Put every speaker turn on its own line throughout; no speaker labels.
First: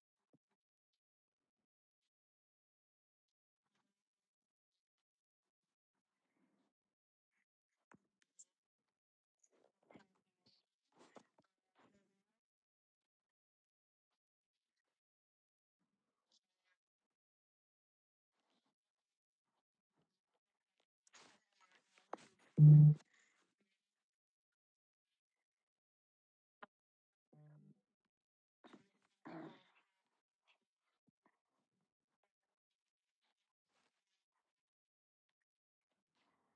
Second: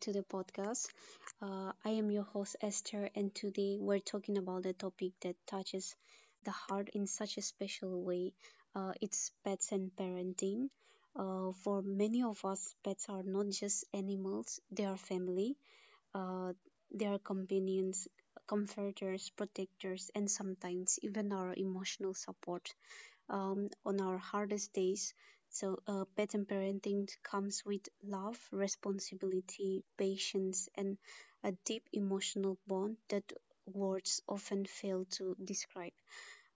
to the podcast. I am your host, Esther, and today we're talking about a topic that touches the heart in such a special way. It's pets and parenting. For many of us, pets are not just animals, they are family, uh, they are companions, comforters, protectors, and sometimes even our emotional support on our hardest days. So, pet and parenting comes with love, responsibility, patience, and a deep emotional bond that words often fail to describe.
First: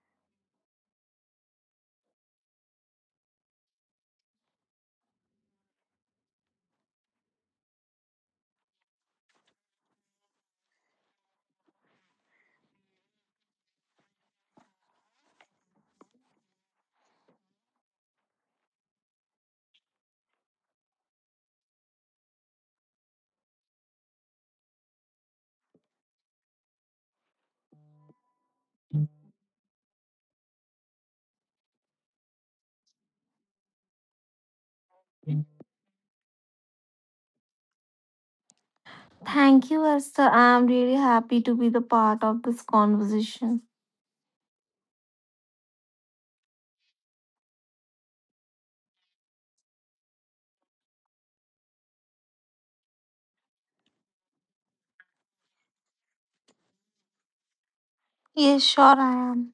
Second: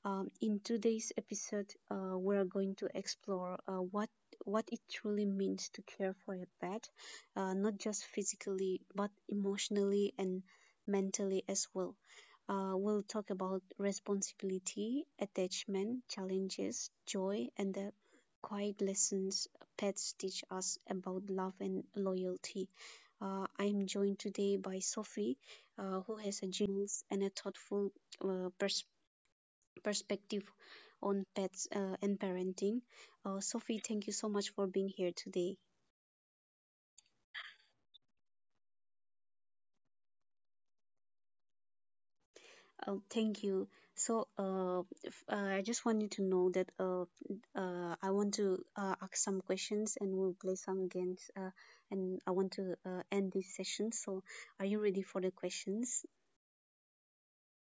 In today's episode, we're going to explore what it truly means to care for a pet, not just physically but emotionally and mentally as well. We'll talk about responsibility, attachment, challenges, joy, and the quiet lessons pets teach us about love and loyalty. I'm joined today by Sophie, who has a generous and a thoughtful uh, perspective perspective on pets and parenting. Sophie, thank you so much for being here today.
Thank you, Esther. I'm really happy to be the part of this conversation.
Thank you. So, I just want you to know that I want to ask some questions and we'll play some games. And I want to end this session. So, are you ready for the questions?
Yes, sure, I am.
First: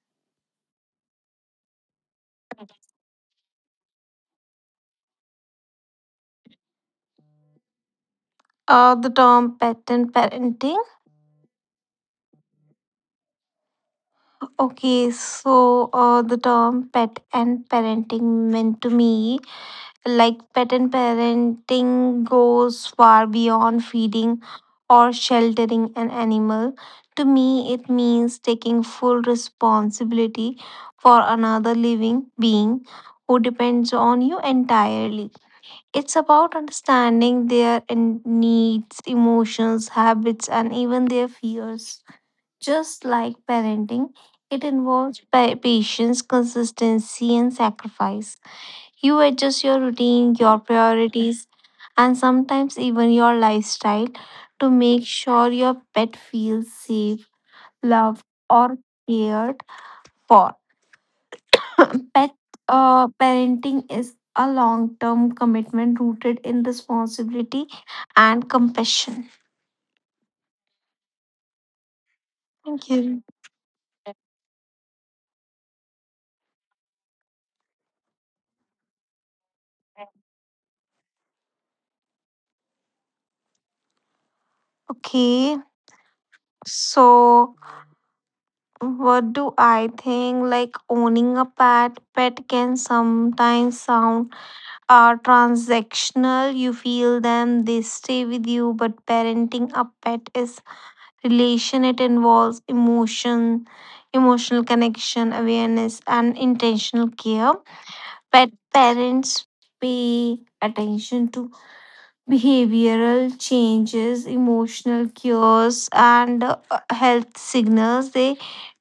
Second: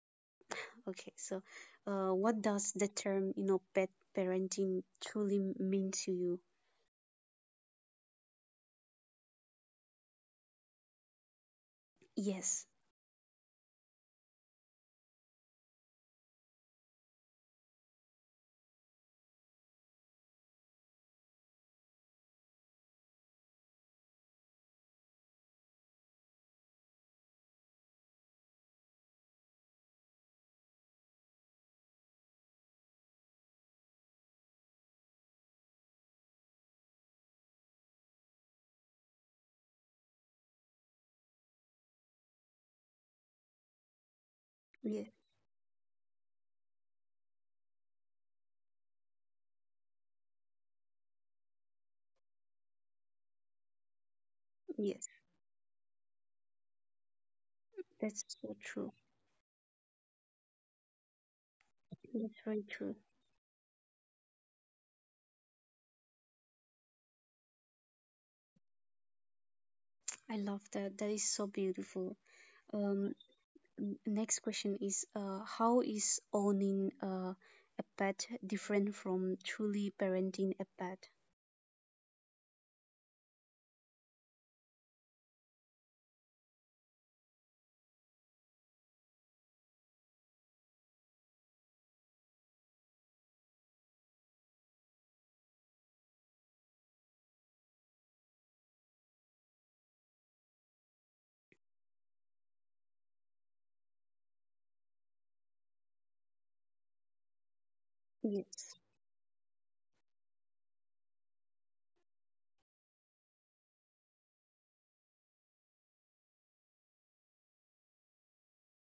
Okay. So, what does the term, you know, pet parenting truly mean to you?
The term pet and parenting.
Yes.
The term pet and parenting meant to me like pattern parenting goes far beyond feeding or sheltering an animal. To me, it means taking full responsibility for another living being who depends on you entirely. It's about understanding their needs, emotions, habits, and even their fears. Just like parenting, it
Yes.
involves patience, consistency, and sacrifice. You adjust your routine, your priorities, and sometimes even your lifestyle to
Yes.
make sure your pet feels safe,
That's
loved,
so
or
true.
cared for. Pet
That's very true.
uh, parenting is a long term commitment rooted in responsibility and compassion.
I love that. That is so beautiful.
Thank
Um,
you.
Next question is how is owning a pet different from truly parenting a pet?
Okay, so what do I think? Like owning a pet, can sometimes sound are transactional. You feel them, they stay with you. But parenting a pet is relation. It involves emotional connection, awareness, and intentional care. Pet
Yes.
parents pay attention to behavioral changes, emotional cures, and health signals. They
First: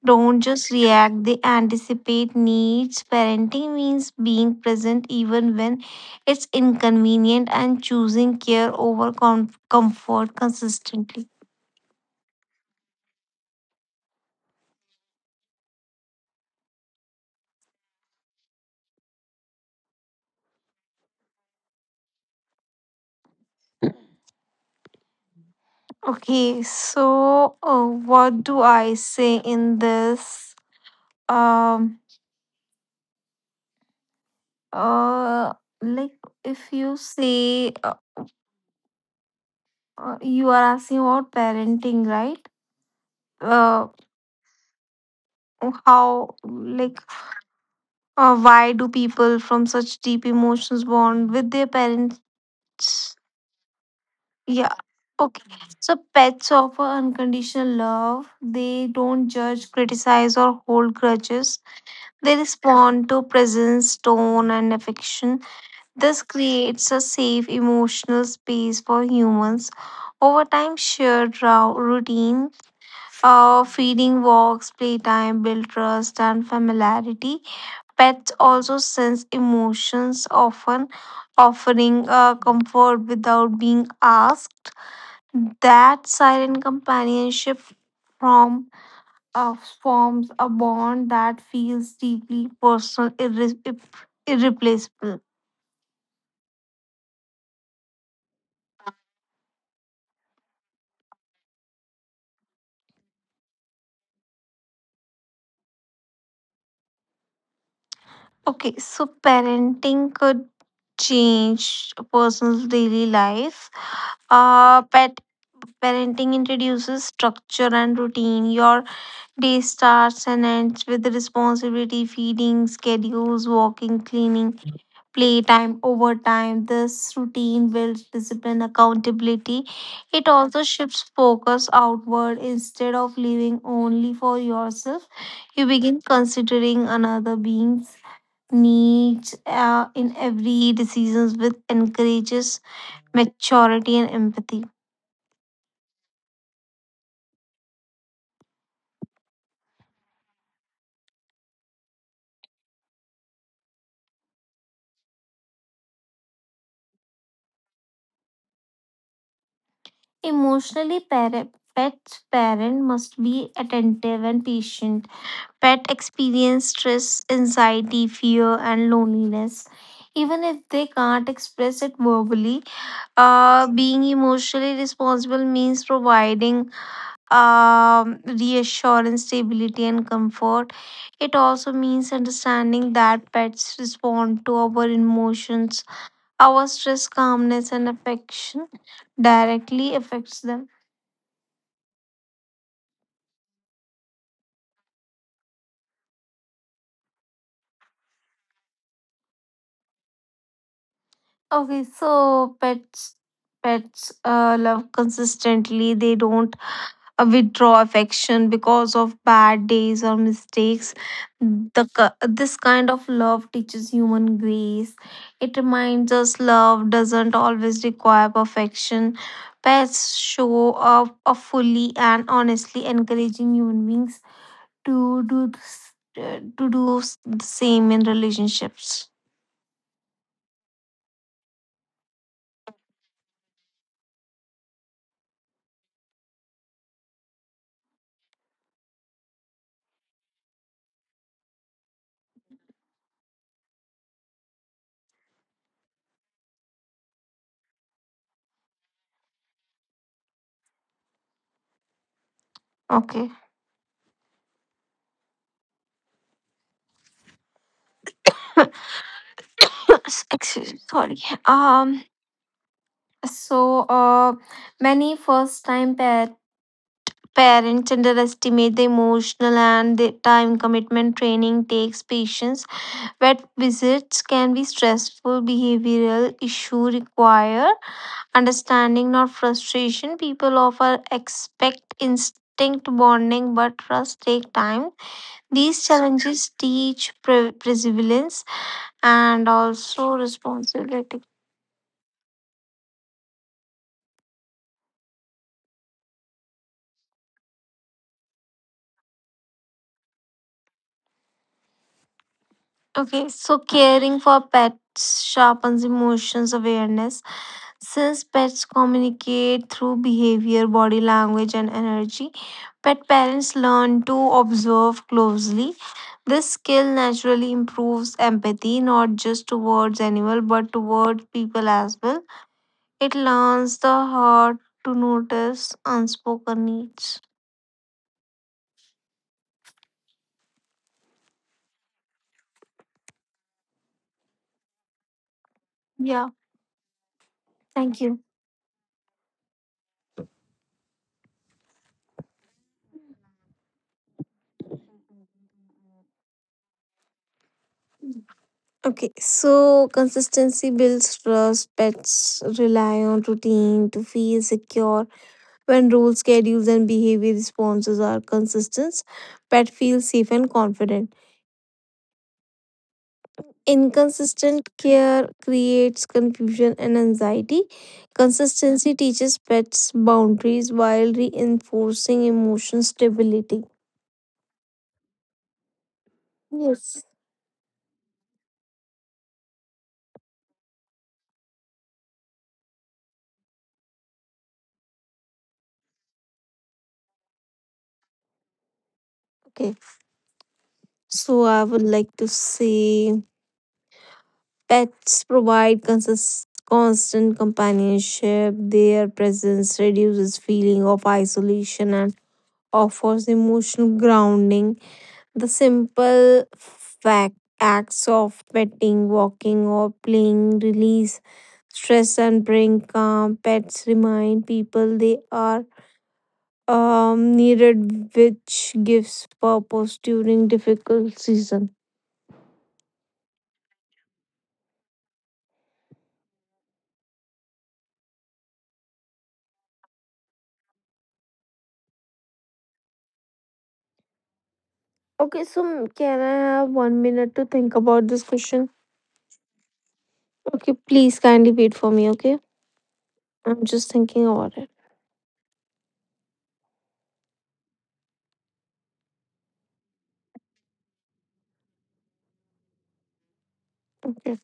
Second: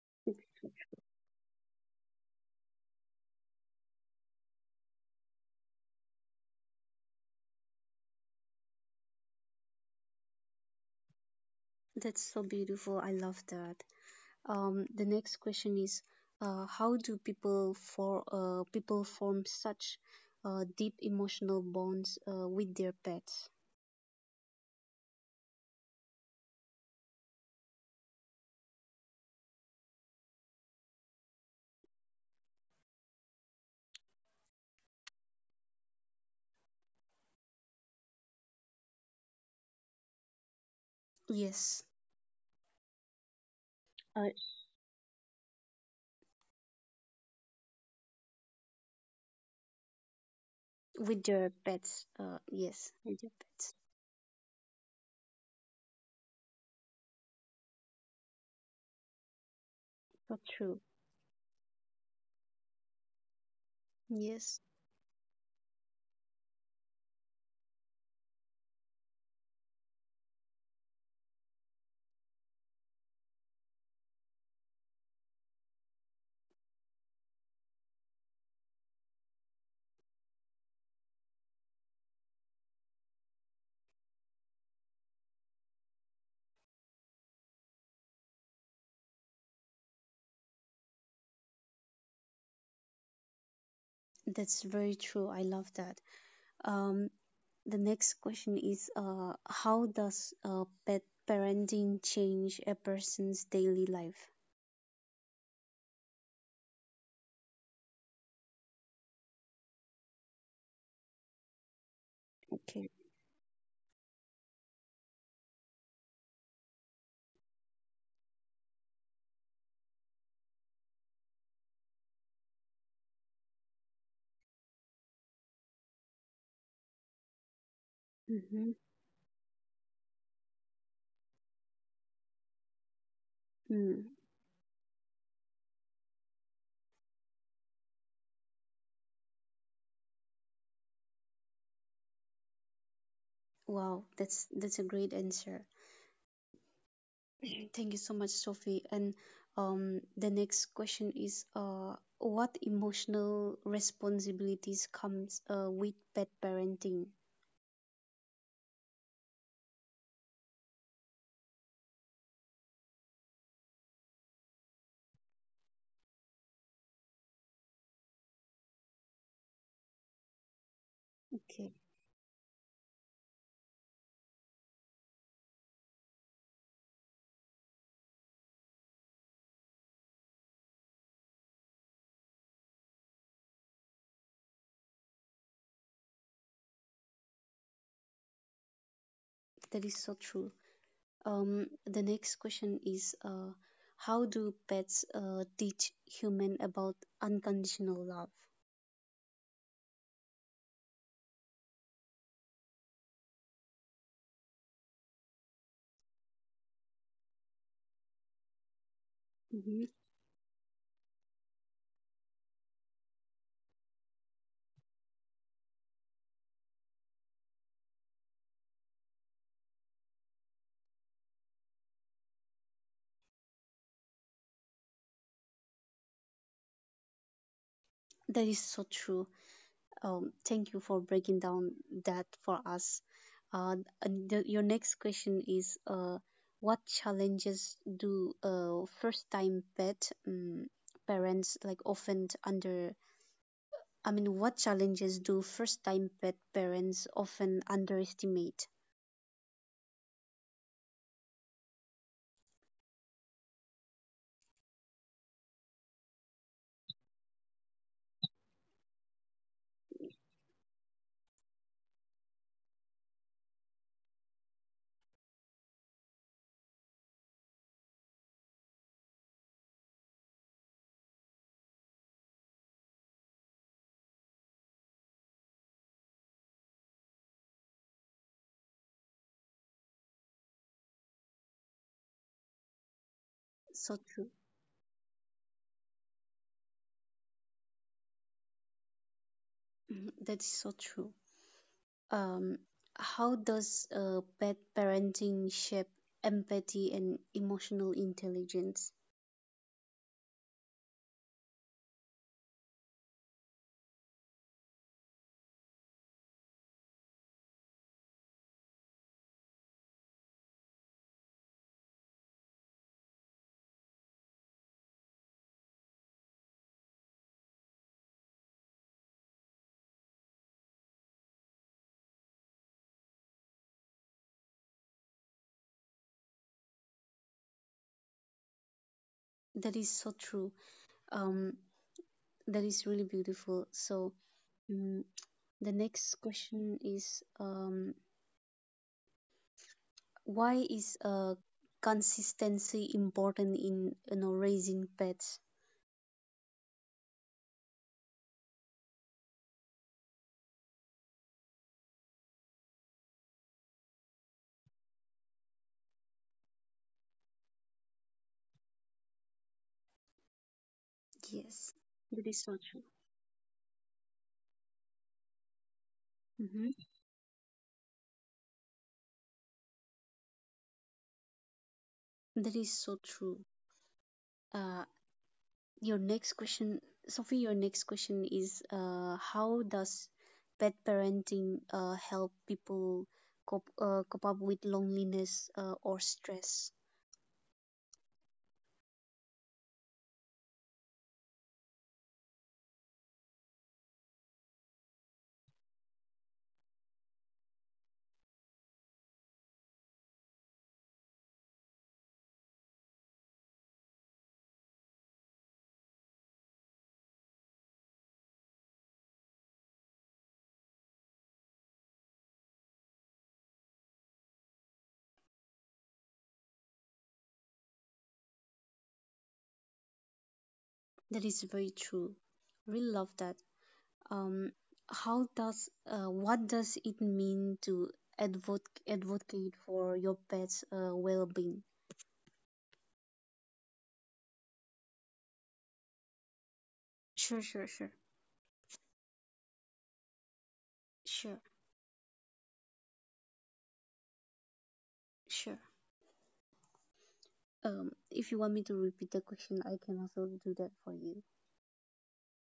don't just react, they anticipate needs. Parenting means being present even when it's inconvenient and choosing care over comfort consistently.
That's so beautiful. I love that. The next question is how do people form such deep emotional bonds with their pets?
Okay, so what do I say in this? Um, uh, like if you say you are asking about parenting,
Yes.
right? uh,
Uh,
how like Why do people from such deep emotions bond with their
with
parents?
their pets. Yes. With their pets.
Yeah okay so pets offer unconditional love. They don't judge, criticize, or hold
So
grudges.
true.
They respond to presence, tone, and affection.
Yes.
This creates a safe emotional space for humans. Over time, shared routine, feeding, walks, playtime build trust and familiarity. Pets also sense emotions, often offering comfort without being asked. That silent companionship from uh, forms a bond that feels deeply personal, irreplaceable.
That's very true. I love that. Um, the next question is how does pet parenting change a person's daily life?
Okay, so parenting could change a person's daily life.
Okay.
Pet parenting introduces structure and routine. Your day starts and ends with responsibility, feeding, schedules, walking, cleaning, playtime, overtime. This routine builds discipline, accountability. It
Mm-hmm.
also shifts focus outward instead of living only for yourself. You
Mm.
begin considering another being's needs in every decisions with encourages maturity and empathy.
Wow, that's a great answer. Thank you so much, Sophie. And the next question is what emotional responsibilities comes with pet parenting?
Pet's parent must be attentive and patient. Pet experience stress, anxiety, fear, and loneliness. Even if they can't express it verbally,
Okay.
being emotionally responsible means providing reassurance, stability, and comfort. It also means understanding that pets respond to our emotions, our stress, calmness, and affection directly affects them.
That is so true. The next question is how do pets teach human about unconditional love?
Okay, so pets pets love consistently. They don't withdraw affection because of bad days or mistakes.
Hmm.
This kind of love teaches human grace. It reminds us love doesn't always require perfection. Pets show up fully and honestly, encouraging human beings to do this, to do the same in relationships.
That is so true. Thank you for breaking down that for us. Uh, and your next question is what challenges do first time pet parents like often under I mean what challenges do first time pet parents often underestimate?
Okay. Excuse me, sorry. Um. So, uh, many first-time parents underestimate the emotional and the time commitment training takes patience. Vet visits can be stressful. Behavioral issues require understanding, not frustration. People often expect instinct bonding, but trust take time.
So
These
true.
challenges teach perseverance and also responsibility.
Mhm. That is so true. Um, how does bad parenting shape empathy and emotional intelligence?
Okay, so caring for pets sharpens emotions awareness. Since pets communicate through behavior, body language, and energy, pet parents learn to observe closely. This skill naturally improves empathy, not just towards animals but towards people as well. It learns the heart to notice unspoken needs.
That is so true. Um, That is really beautiful. So,
Yeah,
mm the next
thank you.
question is why is consistency important in, you know, raising pets?
Okay, so consistency builds trust. Pets rely on routine to feel secure. When rules, schedules, and behavior responses are consistent, pet feels safe and confident.
Yes, that is so
Inconsistent
true.
care creates confusion and anxiety.
Mhm.
Consistency teaches pets boundaries while reinforcing emotion stability.
That is so true. Uh,
Yes.
your next question, Sophie. Your next question is how does pet parenting help people cope up with loneliness or stress?
Okay. So I would like to say pets provide constant companionship. Their presence reduces feeling of isolation and offers emotional grounding. The simple fact acts of petting, walking, or playing release stress and bring calm. Pets remind people they are needed, which gives purpose during difficult season.
That is very true. Really love that. Um, how does what does it mean to advocate advocate for your pet's well-being?
Okay, so can I have 1 minute to think about this question?
Sure sure, sure,
Okay, please kindly wait for me. Okay,
sure.
I'm just thinking about it.
Sure. Um, if you want me to repeat the question, I can also do that for you.
Okay.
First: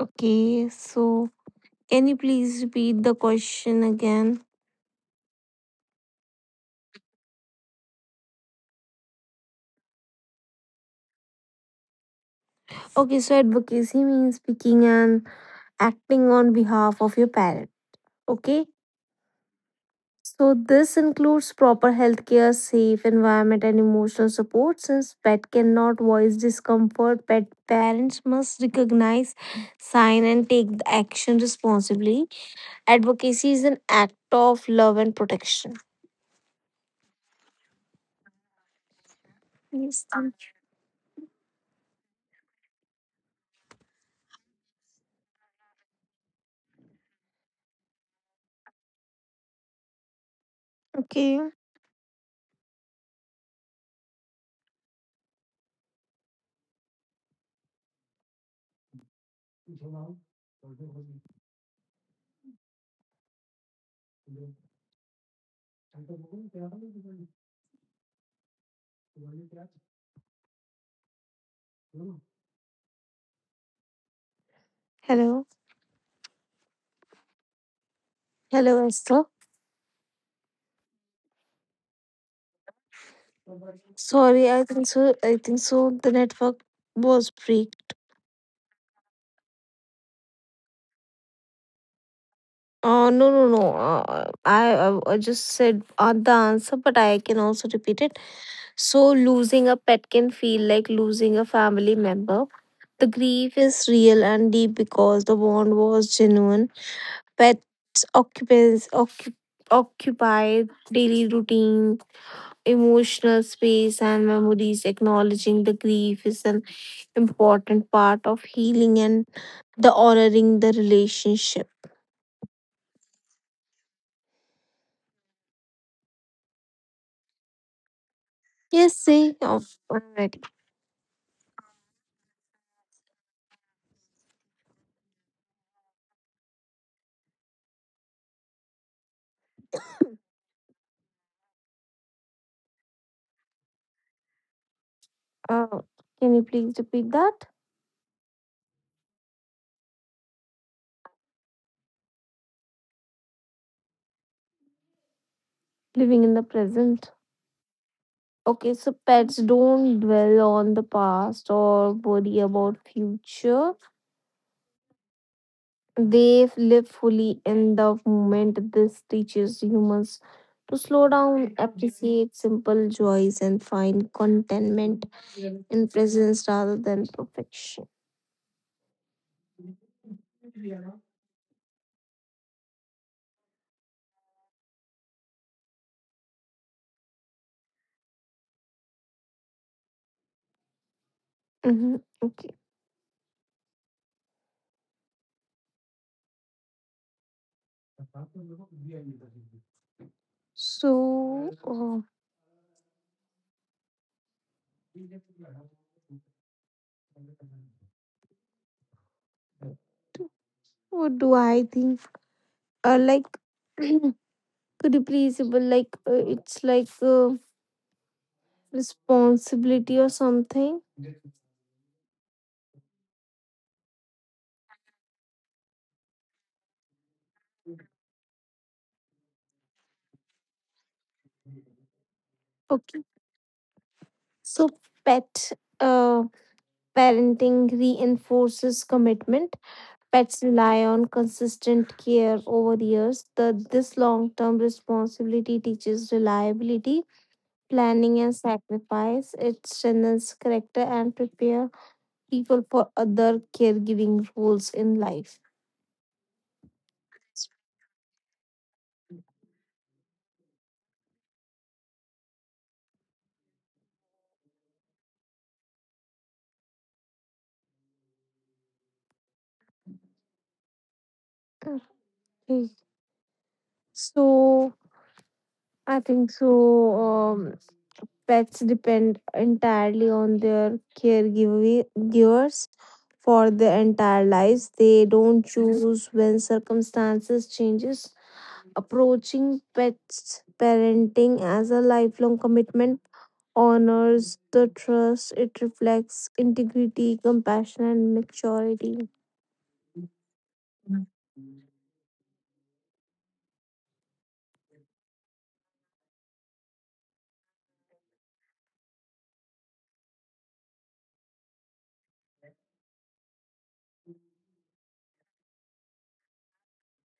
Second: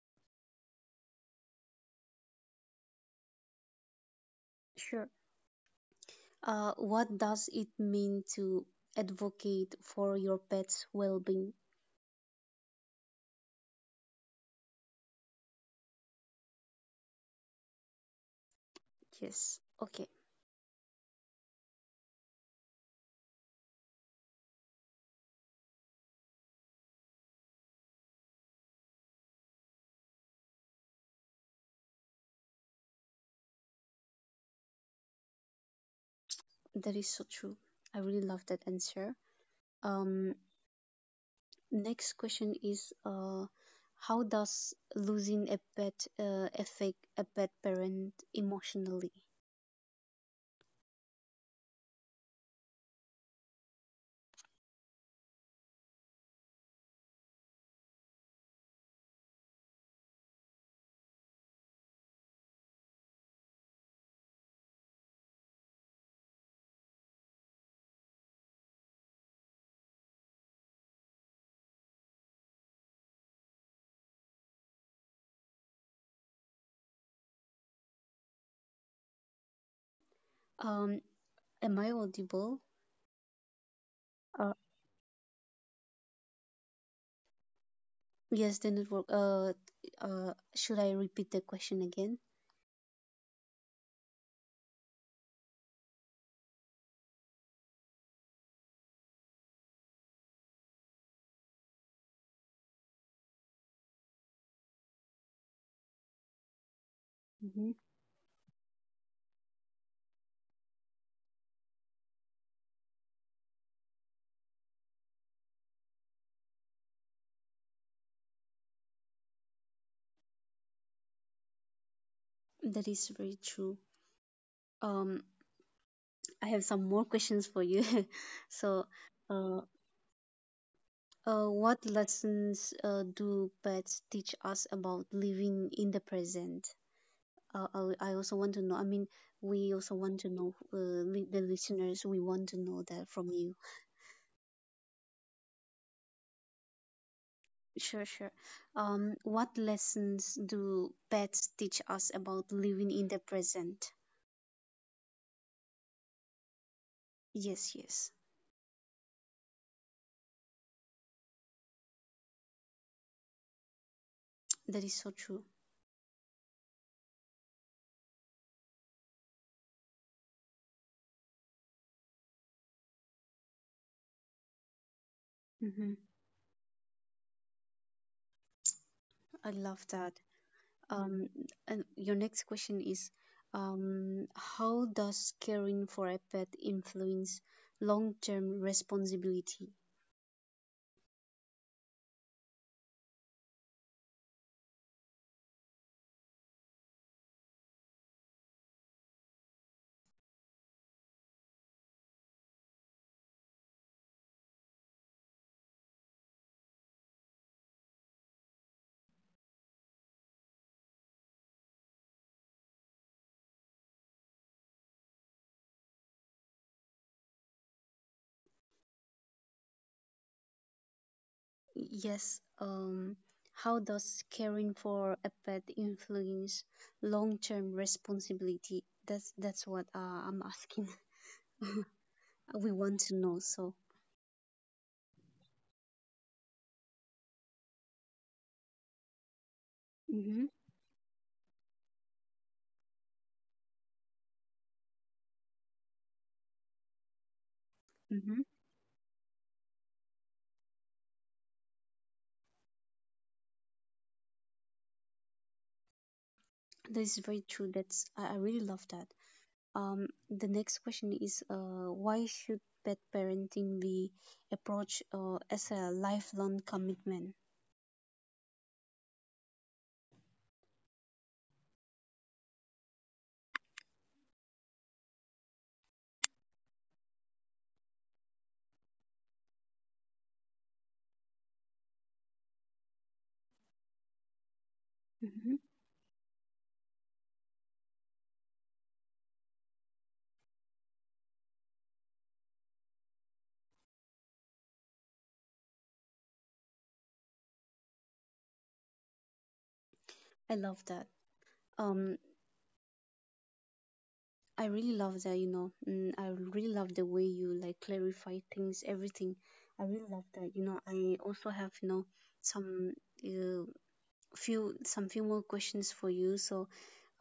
Okay, so can you please repeat the question again?
Sure. Uh, what does it mean to advocate for your pet's well-being?
Okay, so advocacy means speaking and acting on behalf of your parent. Okay,
Yes. Okay.
so this includes proper healthcare, safe environment, and emotional support. Since pet cannot voice discomfort, pet parents must recognize, sign, and take the action responsibly. Advocacy is an act of love and protection.
That is so true. I really love that answer.
Yes.
Um, next question is how does losing a pet affect a pet parent emotionally?
Okay. Hello. Hello, Esther.
Um, am I audible?
Sorry,
Uh,
I think so. I think so. The network was break.
yes, the network. Uh, should I repeat the question again?
No, no, no. I just said the answer, but I can also repeat it. So, losing a pet can feel like losing a family member. The grief is real and deep because the bond was genuine.
Mhm.
Pets occupy daily routine, emotional space, and memories. Acknowledging the grief is an important part of healing and the honoring the relationship.
That is very true. Um, I have some more questions for you. So,
Yes, see,
uh,
oh,
what lessons do pets teach us about living in the present? I also want to know. I mean, we also want to know, the listeners, we want to know that from you.
Uh, can you please repeat that?
Sure, sure. What lessons do pets teach us about living in the present?
Living in the present.
Yes, yes,
Okay, so pets don't dwell on the past or worry about future.
that is so true.
They live fully in the moment. This teaches humans to slow down, appreciate simple joys, and find contentment in
Mm-hmm.
presence rather than perfection.
I love that. Um, and your next question is, how does caring for a pet influence long-term responsibility?
Hmm. Okay, so uh, what do I think? Like, could you please, but like, it's like. Responsibility or something.
Yes, how does caring for a pet influence long-term responsibility? That's what I'm asking. We want
Okay.
to know. So,
So pet uh, parenting reinforces commitment. Pets
mm-hmm,
rely on consistent care over the years. This long term responsibility teaches reliability, planning, and
mm-hmm.
sacrifice. It strengthens character and prepare people for other caregiving roles in life.
That is very true. I really love that. The next question is, why should pet parenting be approached as a lifelong commitment?
Okay. So I think so. Um, Pets depend entirely on their caregivers for their entire lives. They don't
Mm-hmm.
choose when circumstances changes. Approaching pets parenting as a lifelong commitment honors the trust. It reflects integrity, compassion, and maturity.
I love that. Um, I really love that, you know. Mm, I really love the way you like clarify things, everything. I really love that, you know. I also have, you know, some uh, some few more questions for you. So,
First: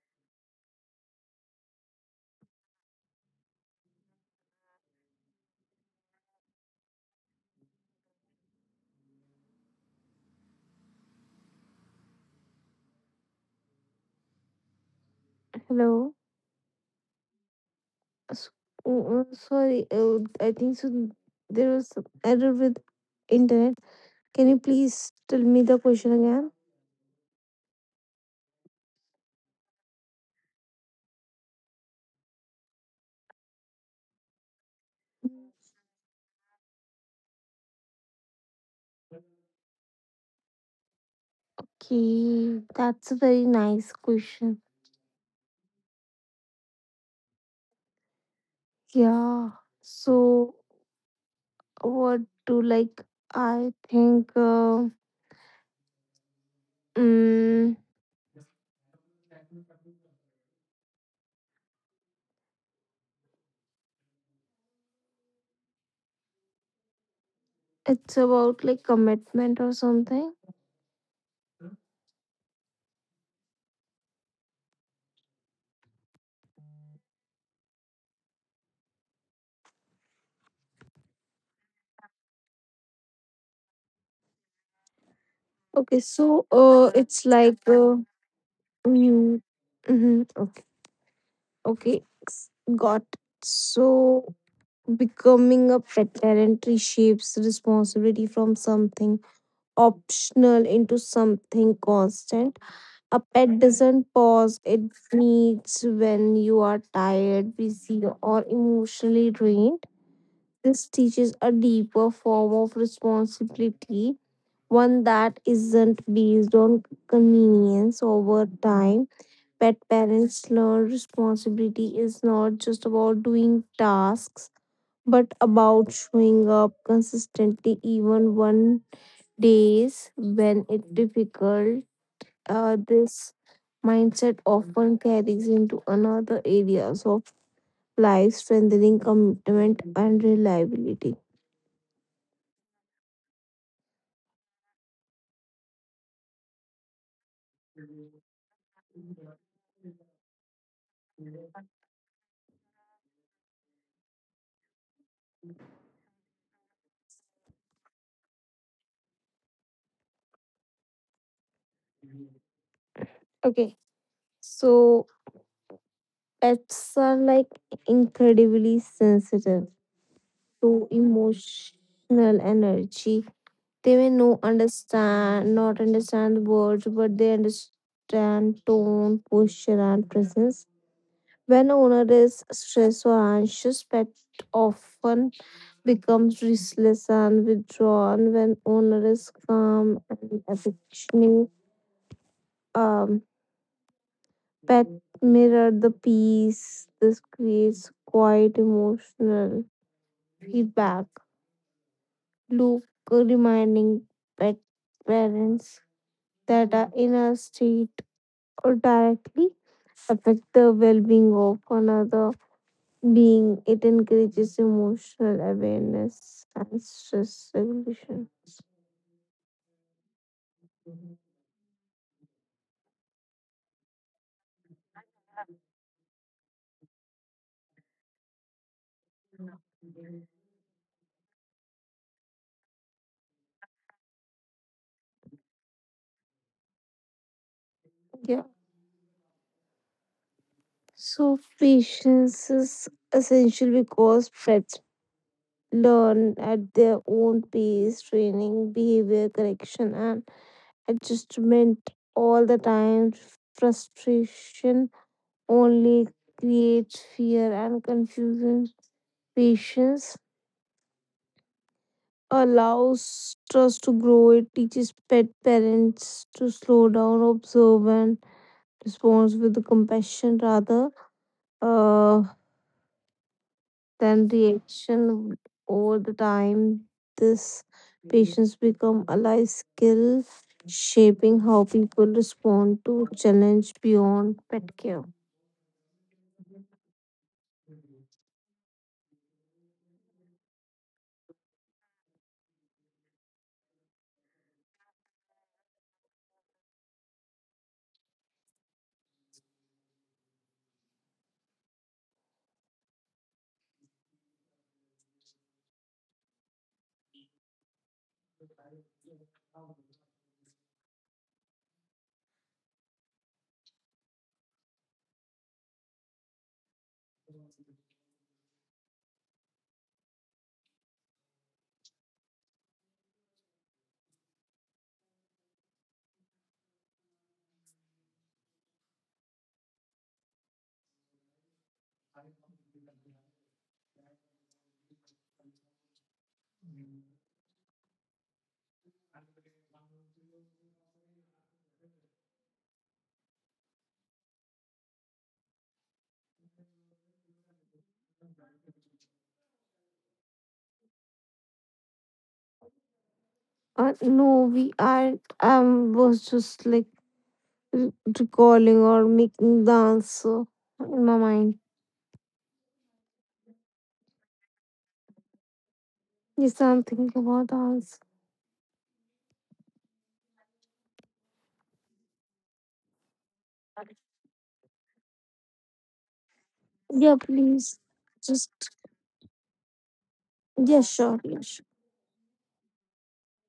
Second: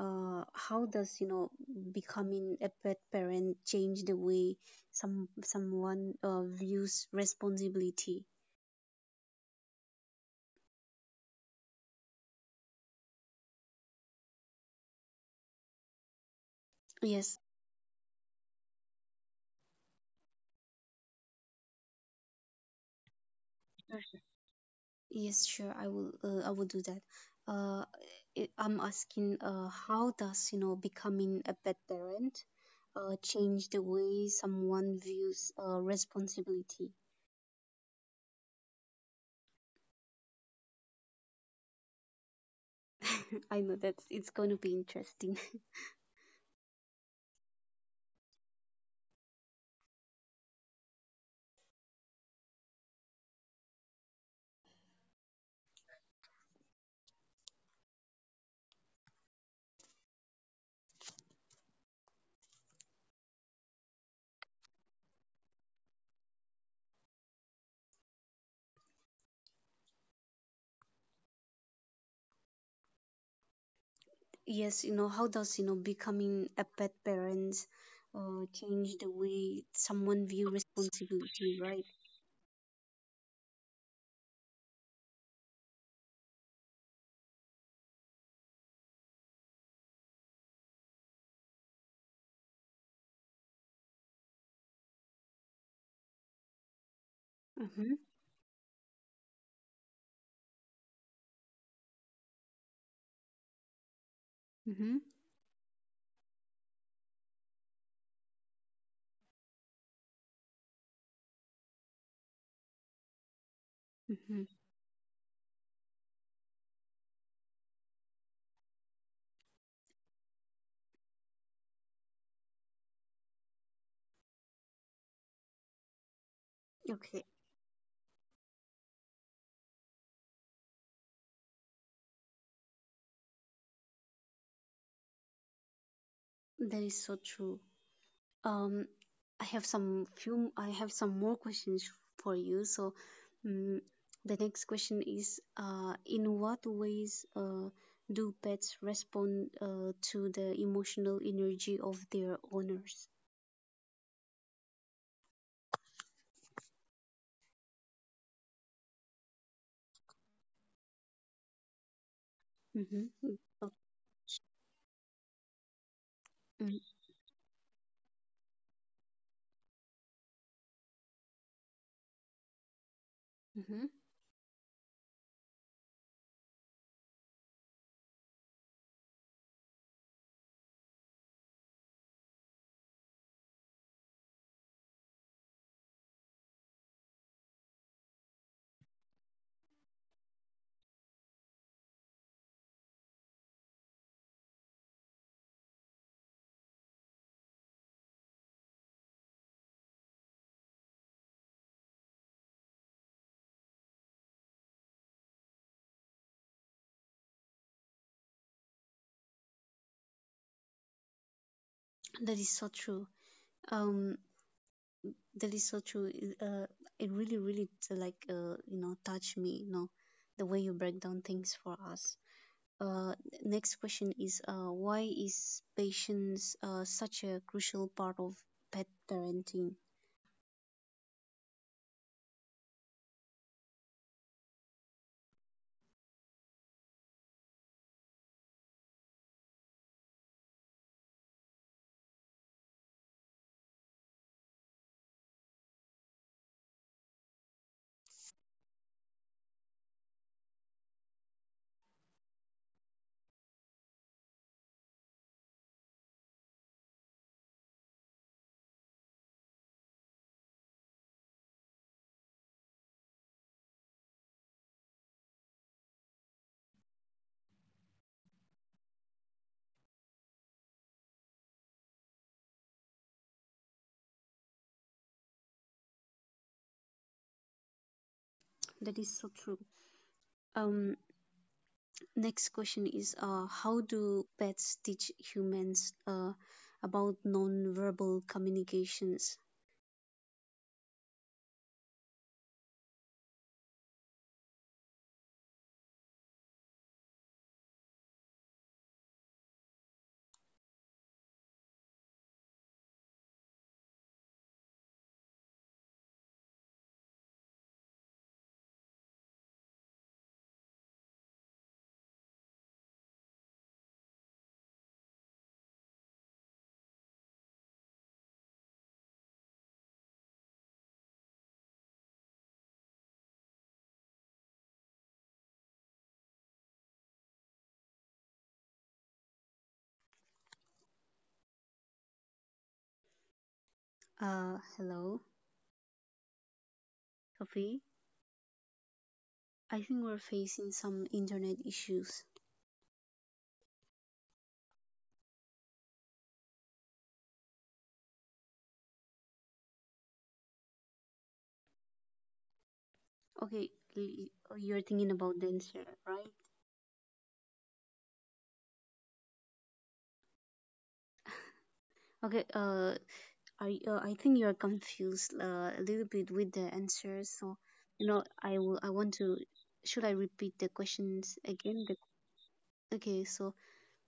how does, you know, becoming a pet parent change the way someone views responsibility?
hello
Yes.
S- uh, Sorry, I think so there was some error with internet. Can you please tell me the question
Yes,
again?
sure. I will. I will do that. Uh, I'm asking. How does, you know, becoming a pet parent, change the way someone views responsibility?
Okay, that's a very nice question.
I know that it's going to be interesting.
Yeah. So, what do like? I think uh, mm, it's about like commitment or something.
Yes, you know, how does, you know, becoming a pet parent, change the way someone view responsibility,
Okay,
right?
so it's like you. Hmm okay, okay, s- got. It. So, becoming a parent reshapes responsibility from something optional into something constant.
Mm-hmm.
A pet doesn't pause, it needs when you are tired, busy, or emotionally drained.
Mm-hmm.
This teaches a deeper form of responsibility, one that isn't based on convenience over time. Pet
Mm-hmm.
parents learn responsibility is not just about doing tasks, but about showing up consistently, even one days when it's difficult. Uh,
Okay,
this mindset often carries into another areas of life, strengthening commitment and reliability.
that is so true. Um, I have some few. I have some more questions for you. So, mm the next question is: in what ways do pets respond to the emotional energy of their owners?
Okay, so pets are like incredibly
Mm-hmm.
sensitive to emotional
Mm-hmm.
energy. They may not understand words, but they understand tone, posture, and
Mm-hmm.
presence. When owner is stressed or anxious, pet often becomes restless and withdrawn. When owner is calm and affectionate, Um, pet mirror the peace. This creates quite emotional feedback loop, reminding pet parents that our inner state or directly affect the well-being of another being. It encourages emotional awareness and stress regulation.
That is so true. Um, that is so true It- uh, it really really you know, touch me, you know, the way you break down things for us. uh, Next question is why is patience such a crucial part of pet parenting?
Yeah. So patience is essential because pets learn at their own pace. Training, behavior correction, and adjustment all the time. Frustration only creates fear and confusion. Patience allows trust to grow. It teaches pet parents to slow down, observe, and respond with compassion rather uh, then reaction. Over the time this patience become a life skill shaping how people respond to challenge beyond pet care.
That is so true. Um, next question is how do pets teach humans about non-verbal communications? Hello, Sophie. I think we're facing some internet issues.
No, we are was just like r- recalling or making the answer in my mind.
Okay, l- you're thinking about the answer, right?
Yes, I'm thinking about the answer.
Okay, I think you're confused a little bit with the answers. So,
Yeah,
you know,
please.
I will. I
Just
want to. Should I repeat the questions
yeah, sure,
again?
yeah, sure.
Okay, so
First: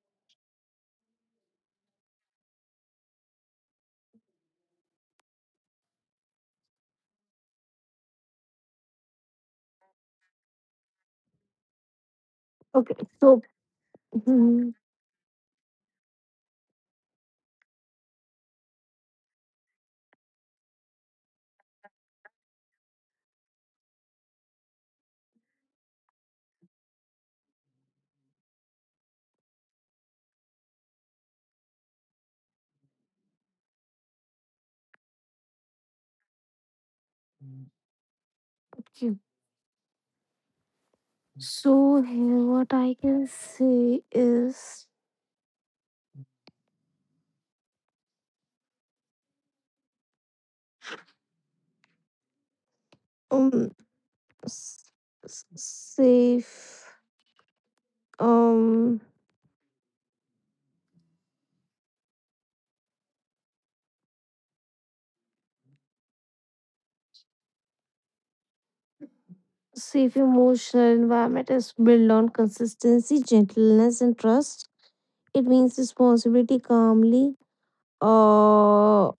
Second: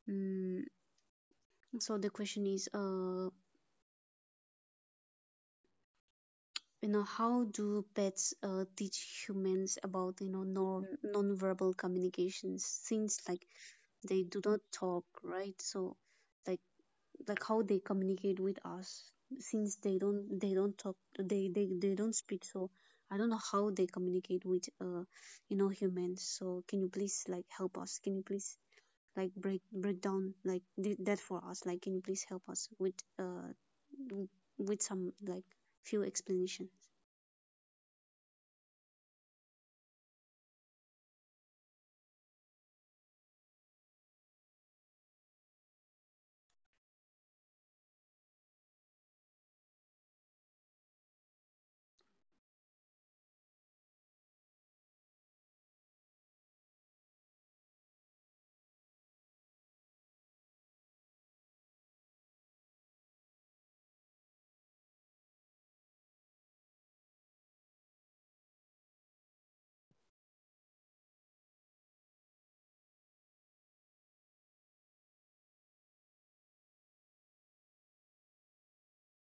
um, so the question is, you know, how do pets teach humans about, you know, non-verbal communications?
Okay,
Since
so
like they do not
mhm,
talk, right? So, like like how they communicate with us, since they don't talk, they don't speak. So I don't know how they communicate with you know humans, so can you please like help us, can you please like break down, like do that for us, like can you please help us with some like few explanations.
okay. So here, what I can say is um s- s- safe um safe emotional environment is built on consistency, gentleness, and trust. It means responsibility calmly, uh,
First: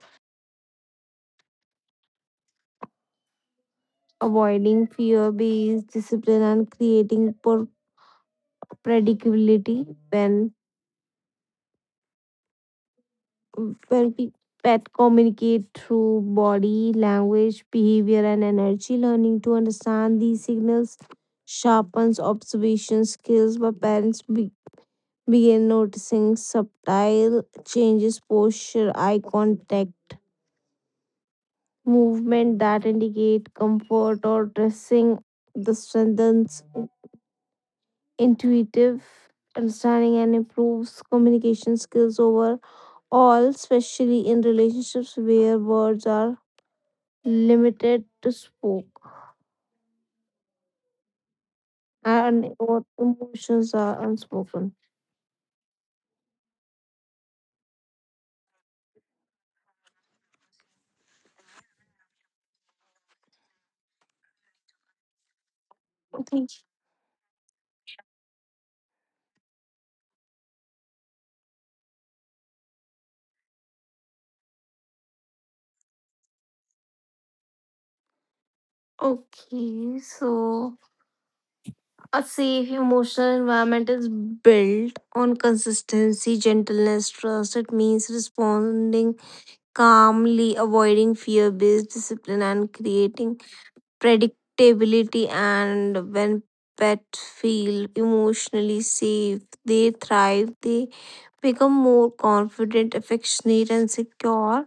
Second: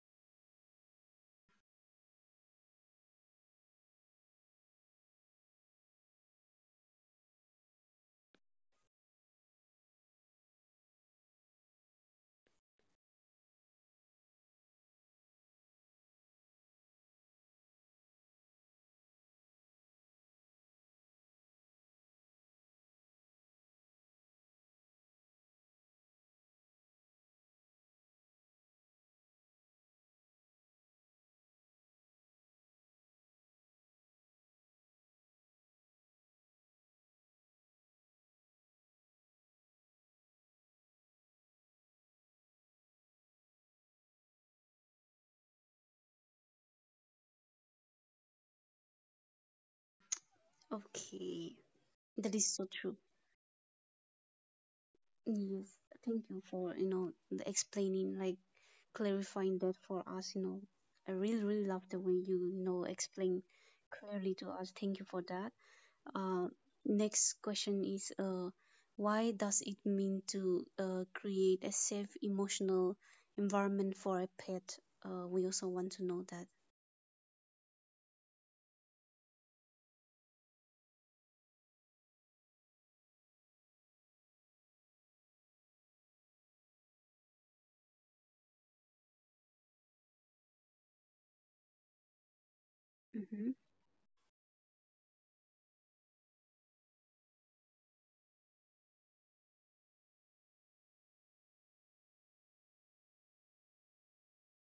avoiding fear-based discipline and creating predictability. When When we pet communicate through body language, behavior, and energy, learning to understand these signals sharpens observation skills. But parents begin noticing subtle changes, posture, eye contact, movement that indicate comfort or dressing. This strengthens intuitive understanding and improves communication skills over all especially in relationships where words are limited to spoke
Okay. That is
and
so
what
true.
emotions are unspoken.
Yes, thank you for, you know, the explaining, like clarifying that for us, you know. I really, really love the way you, you know, explain clearly to us. Thank you for that.
Okay.
Uh, next question is, why does it mean to create a safe emotional environment for a pet? We also want to know that.
Okay, so a safe emotional environment is built on consistency, gentleness, trust. It means responding calmly, avoiding fear based discipline, and creating
Hmm.
predictability. And when pets feel emotionally safe, they thrive, they become more confident, affectionate, and secure.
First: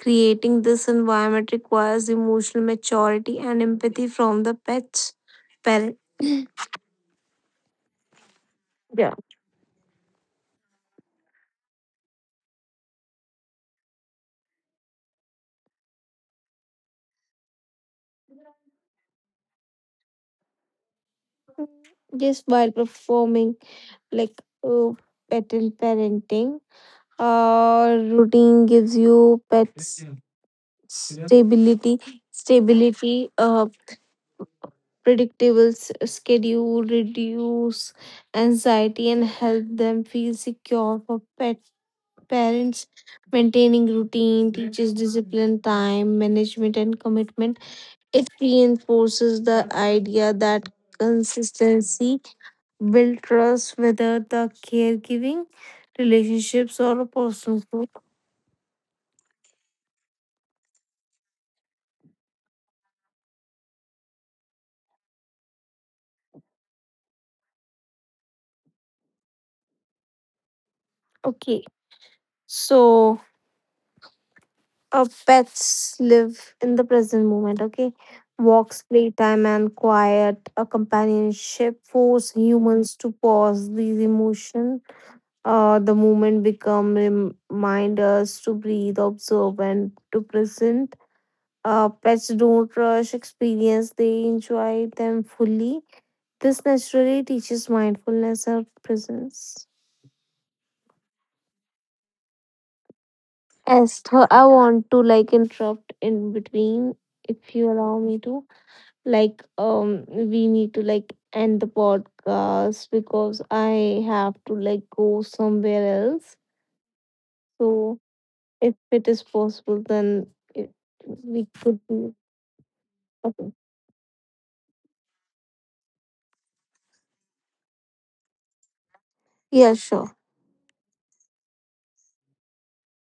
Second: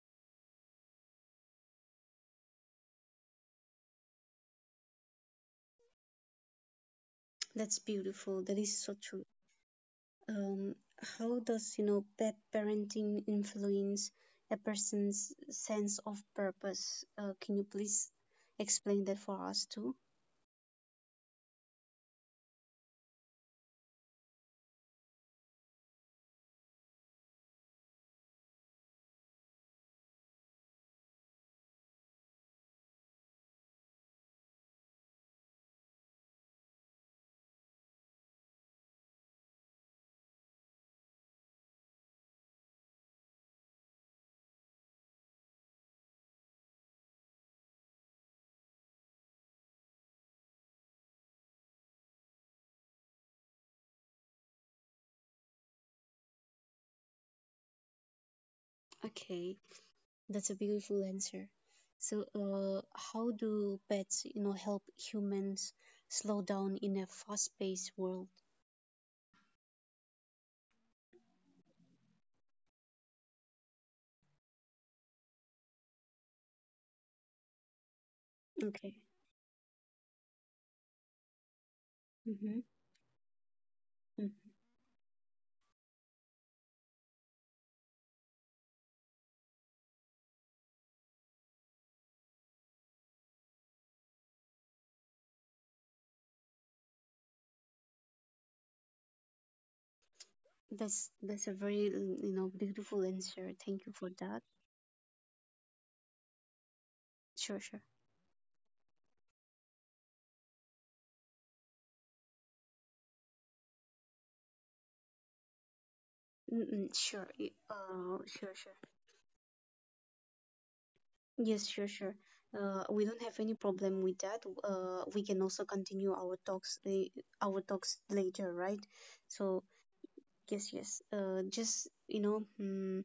Creating this environment requires emotional maturity and empathy from the pet's parent.
That's beautiful. That is so
Yeah.
true. Um, how does, you know, pet parenting influence a person's sense of purpose? Can you please explain that for us too?
Yes, while performing like uh, pattern parenting, routine gives you pets stability, stability, predictable schedule, reduce anxiety, and help them feel secure. For pet parents, maintaining routine teaches discipline, time management, and commitment. It reinforces the idea that consistency builds trust, whether the caregiving relationships or a personal growth.
Okay, that's a beautiful answer. So, how do pets, you know, help humans slow down in a fast-paced world?
Okay, so pets live in the present moment. Okay, walks,
Okay.
playtime, and quiet a companionship force
Mm-hmm.
humans to pause these emotions. The moment become remind us to breathe, observe, and to present. Pets don't rush experience; they enjoy them fully. This naturally teaches mindfulness and presence.
That's a very mm, you know, beautiful answer. Thank you for
Esther, I
that.
want to like interrupt in between if
Sure,
you
sure.
allow me to. Like, we need to like end the podcast because I have to like go somewhere else.
Mm-mm,
So
sure,
if
sure.
it is possible, then it, we
Yes,
could
sure,
do.
sure. We don't have
Okay.
any problem with that. We can also continue our talks later, right? So
Yeah, sure.
yes, yes. Just, you know, mm,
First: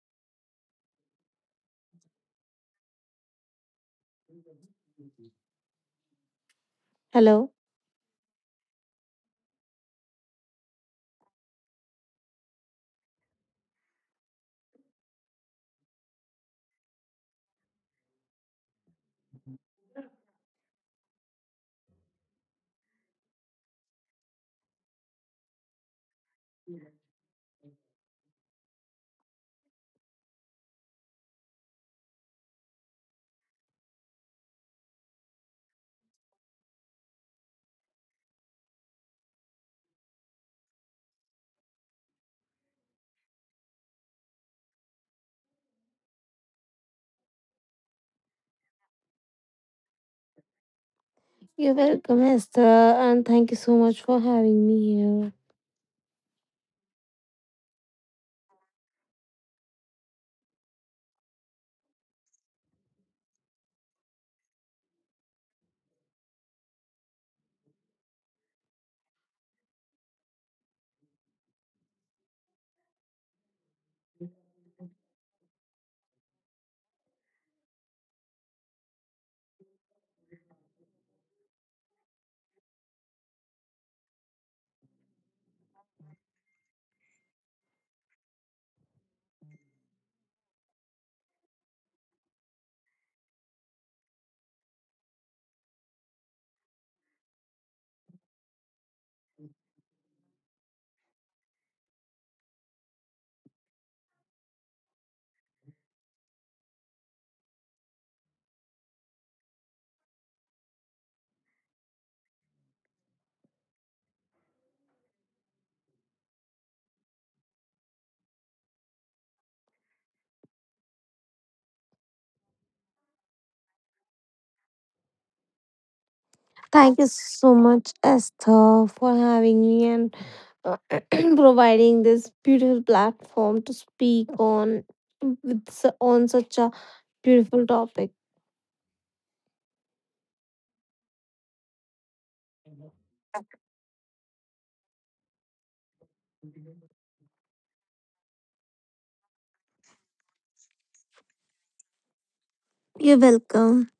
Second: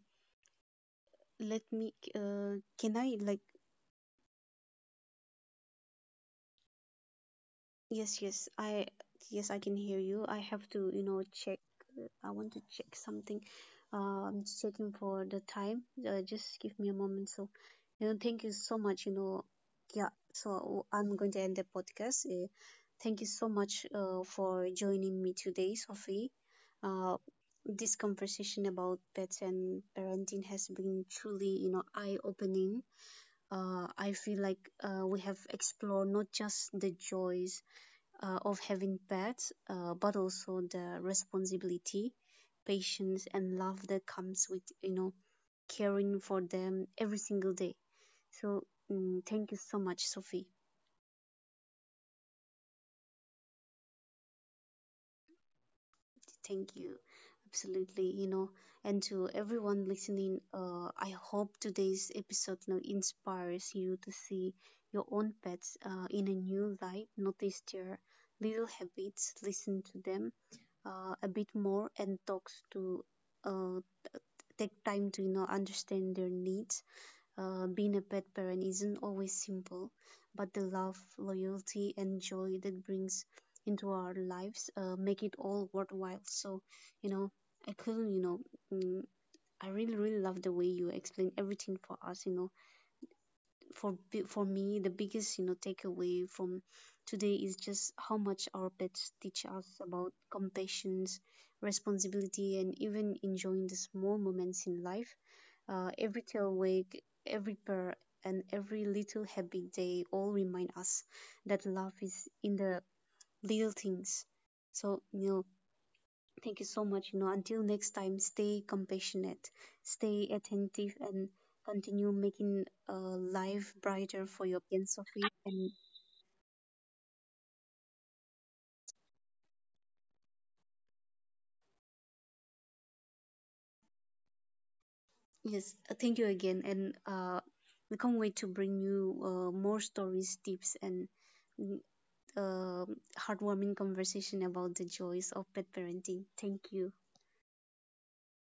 let me. Can I like.
Hello.
Yes, yes, I can hear you. I have to, you know, check. I want to check something. I'm just checking for the time. Just give me a moment. So, you know, thank you so much. You know, yeah. So I'm going to end the podcast. Thank you so much for joining me today, Sophie. Uh, this conversation about pets and parenting has been truly, you know, eye-opening. I feel like we have explored not just the joys of having pets, but also the responsibility, patience, and love that comes with, you know, caring for them every single day. So mm, thank you so much, Sophie.
You're welcome, Esther, and thank you so much for having me here.
Thank you, absolutely. You know, and to everyone listening, I hope today's episode, you know, inspires you to see your own pets in a new light, notice their little habits, listen to them a bit more, and talks to uh, take time to, you know, understand their needs. Being a pet parent isn't always simple, but the love, loyalty and joy that brings into our lives make it all worthwhile. So, you know, I couldn't, you know, mm, I really really love the way you explain everything for us, you know. For me, the biggest, you know, takeaway from today is just how much our pets teach us about compassion, responsibility, and even enjoying the small moments in life. Every tail wag, every purr, and every little happy day all remind us that love is in the little things. So, you know, thank you so much. You know, until next time, stay compassionate, stay attentive, and continue making life brighter for your kids, Sophie. And
Thank you so much, Esther, for having me and uh, providing this beautiful platform to speak on on such a beautiful topic.
yes, thank you again. And we can't wait to bring you more stories, tips, and uh, heartwarming conversation about the joys of pet parenting. Thank you.
You're welcome.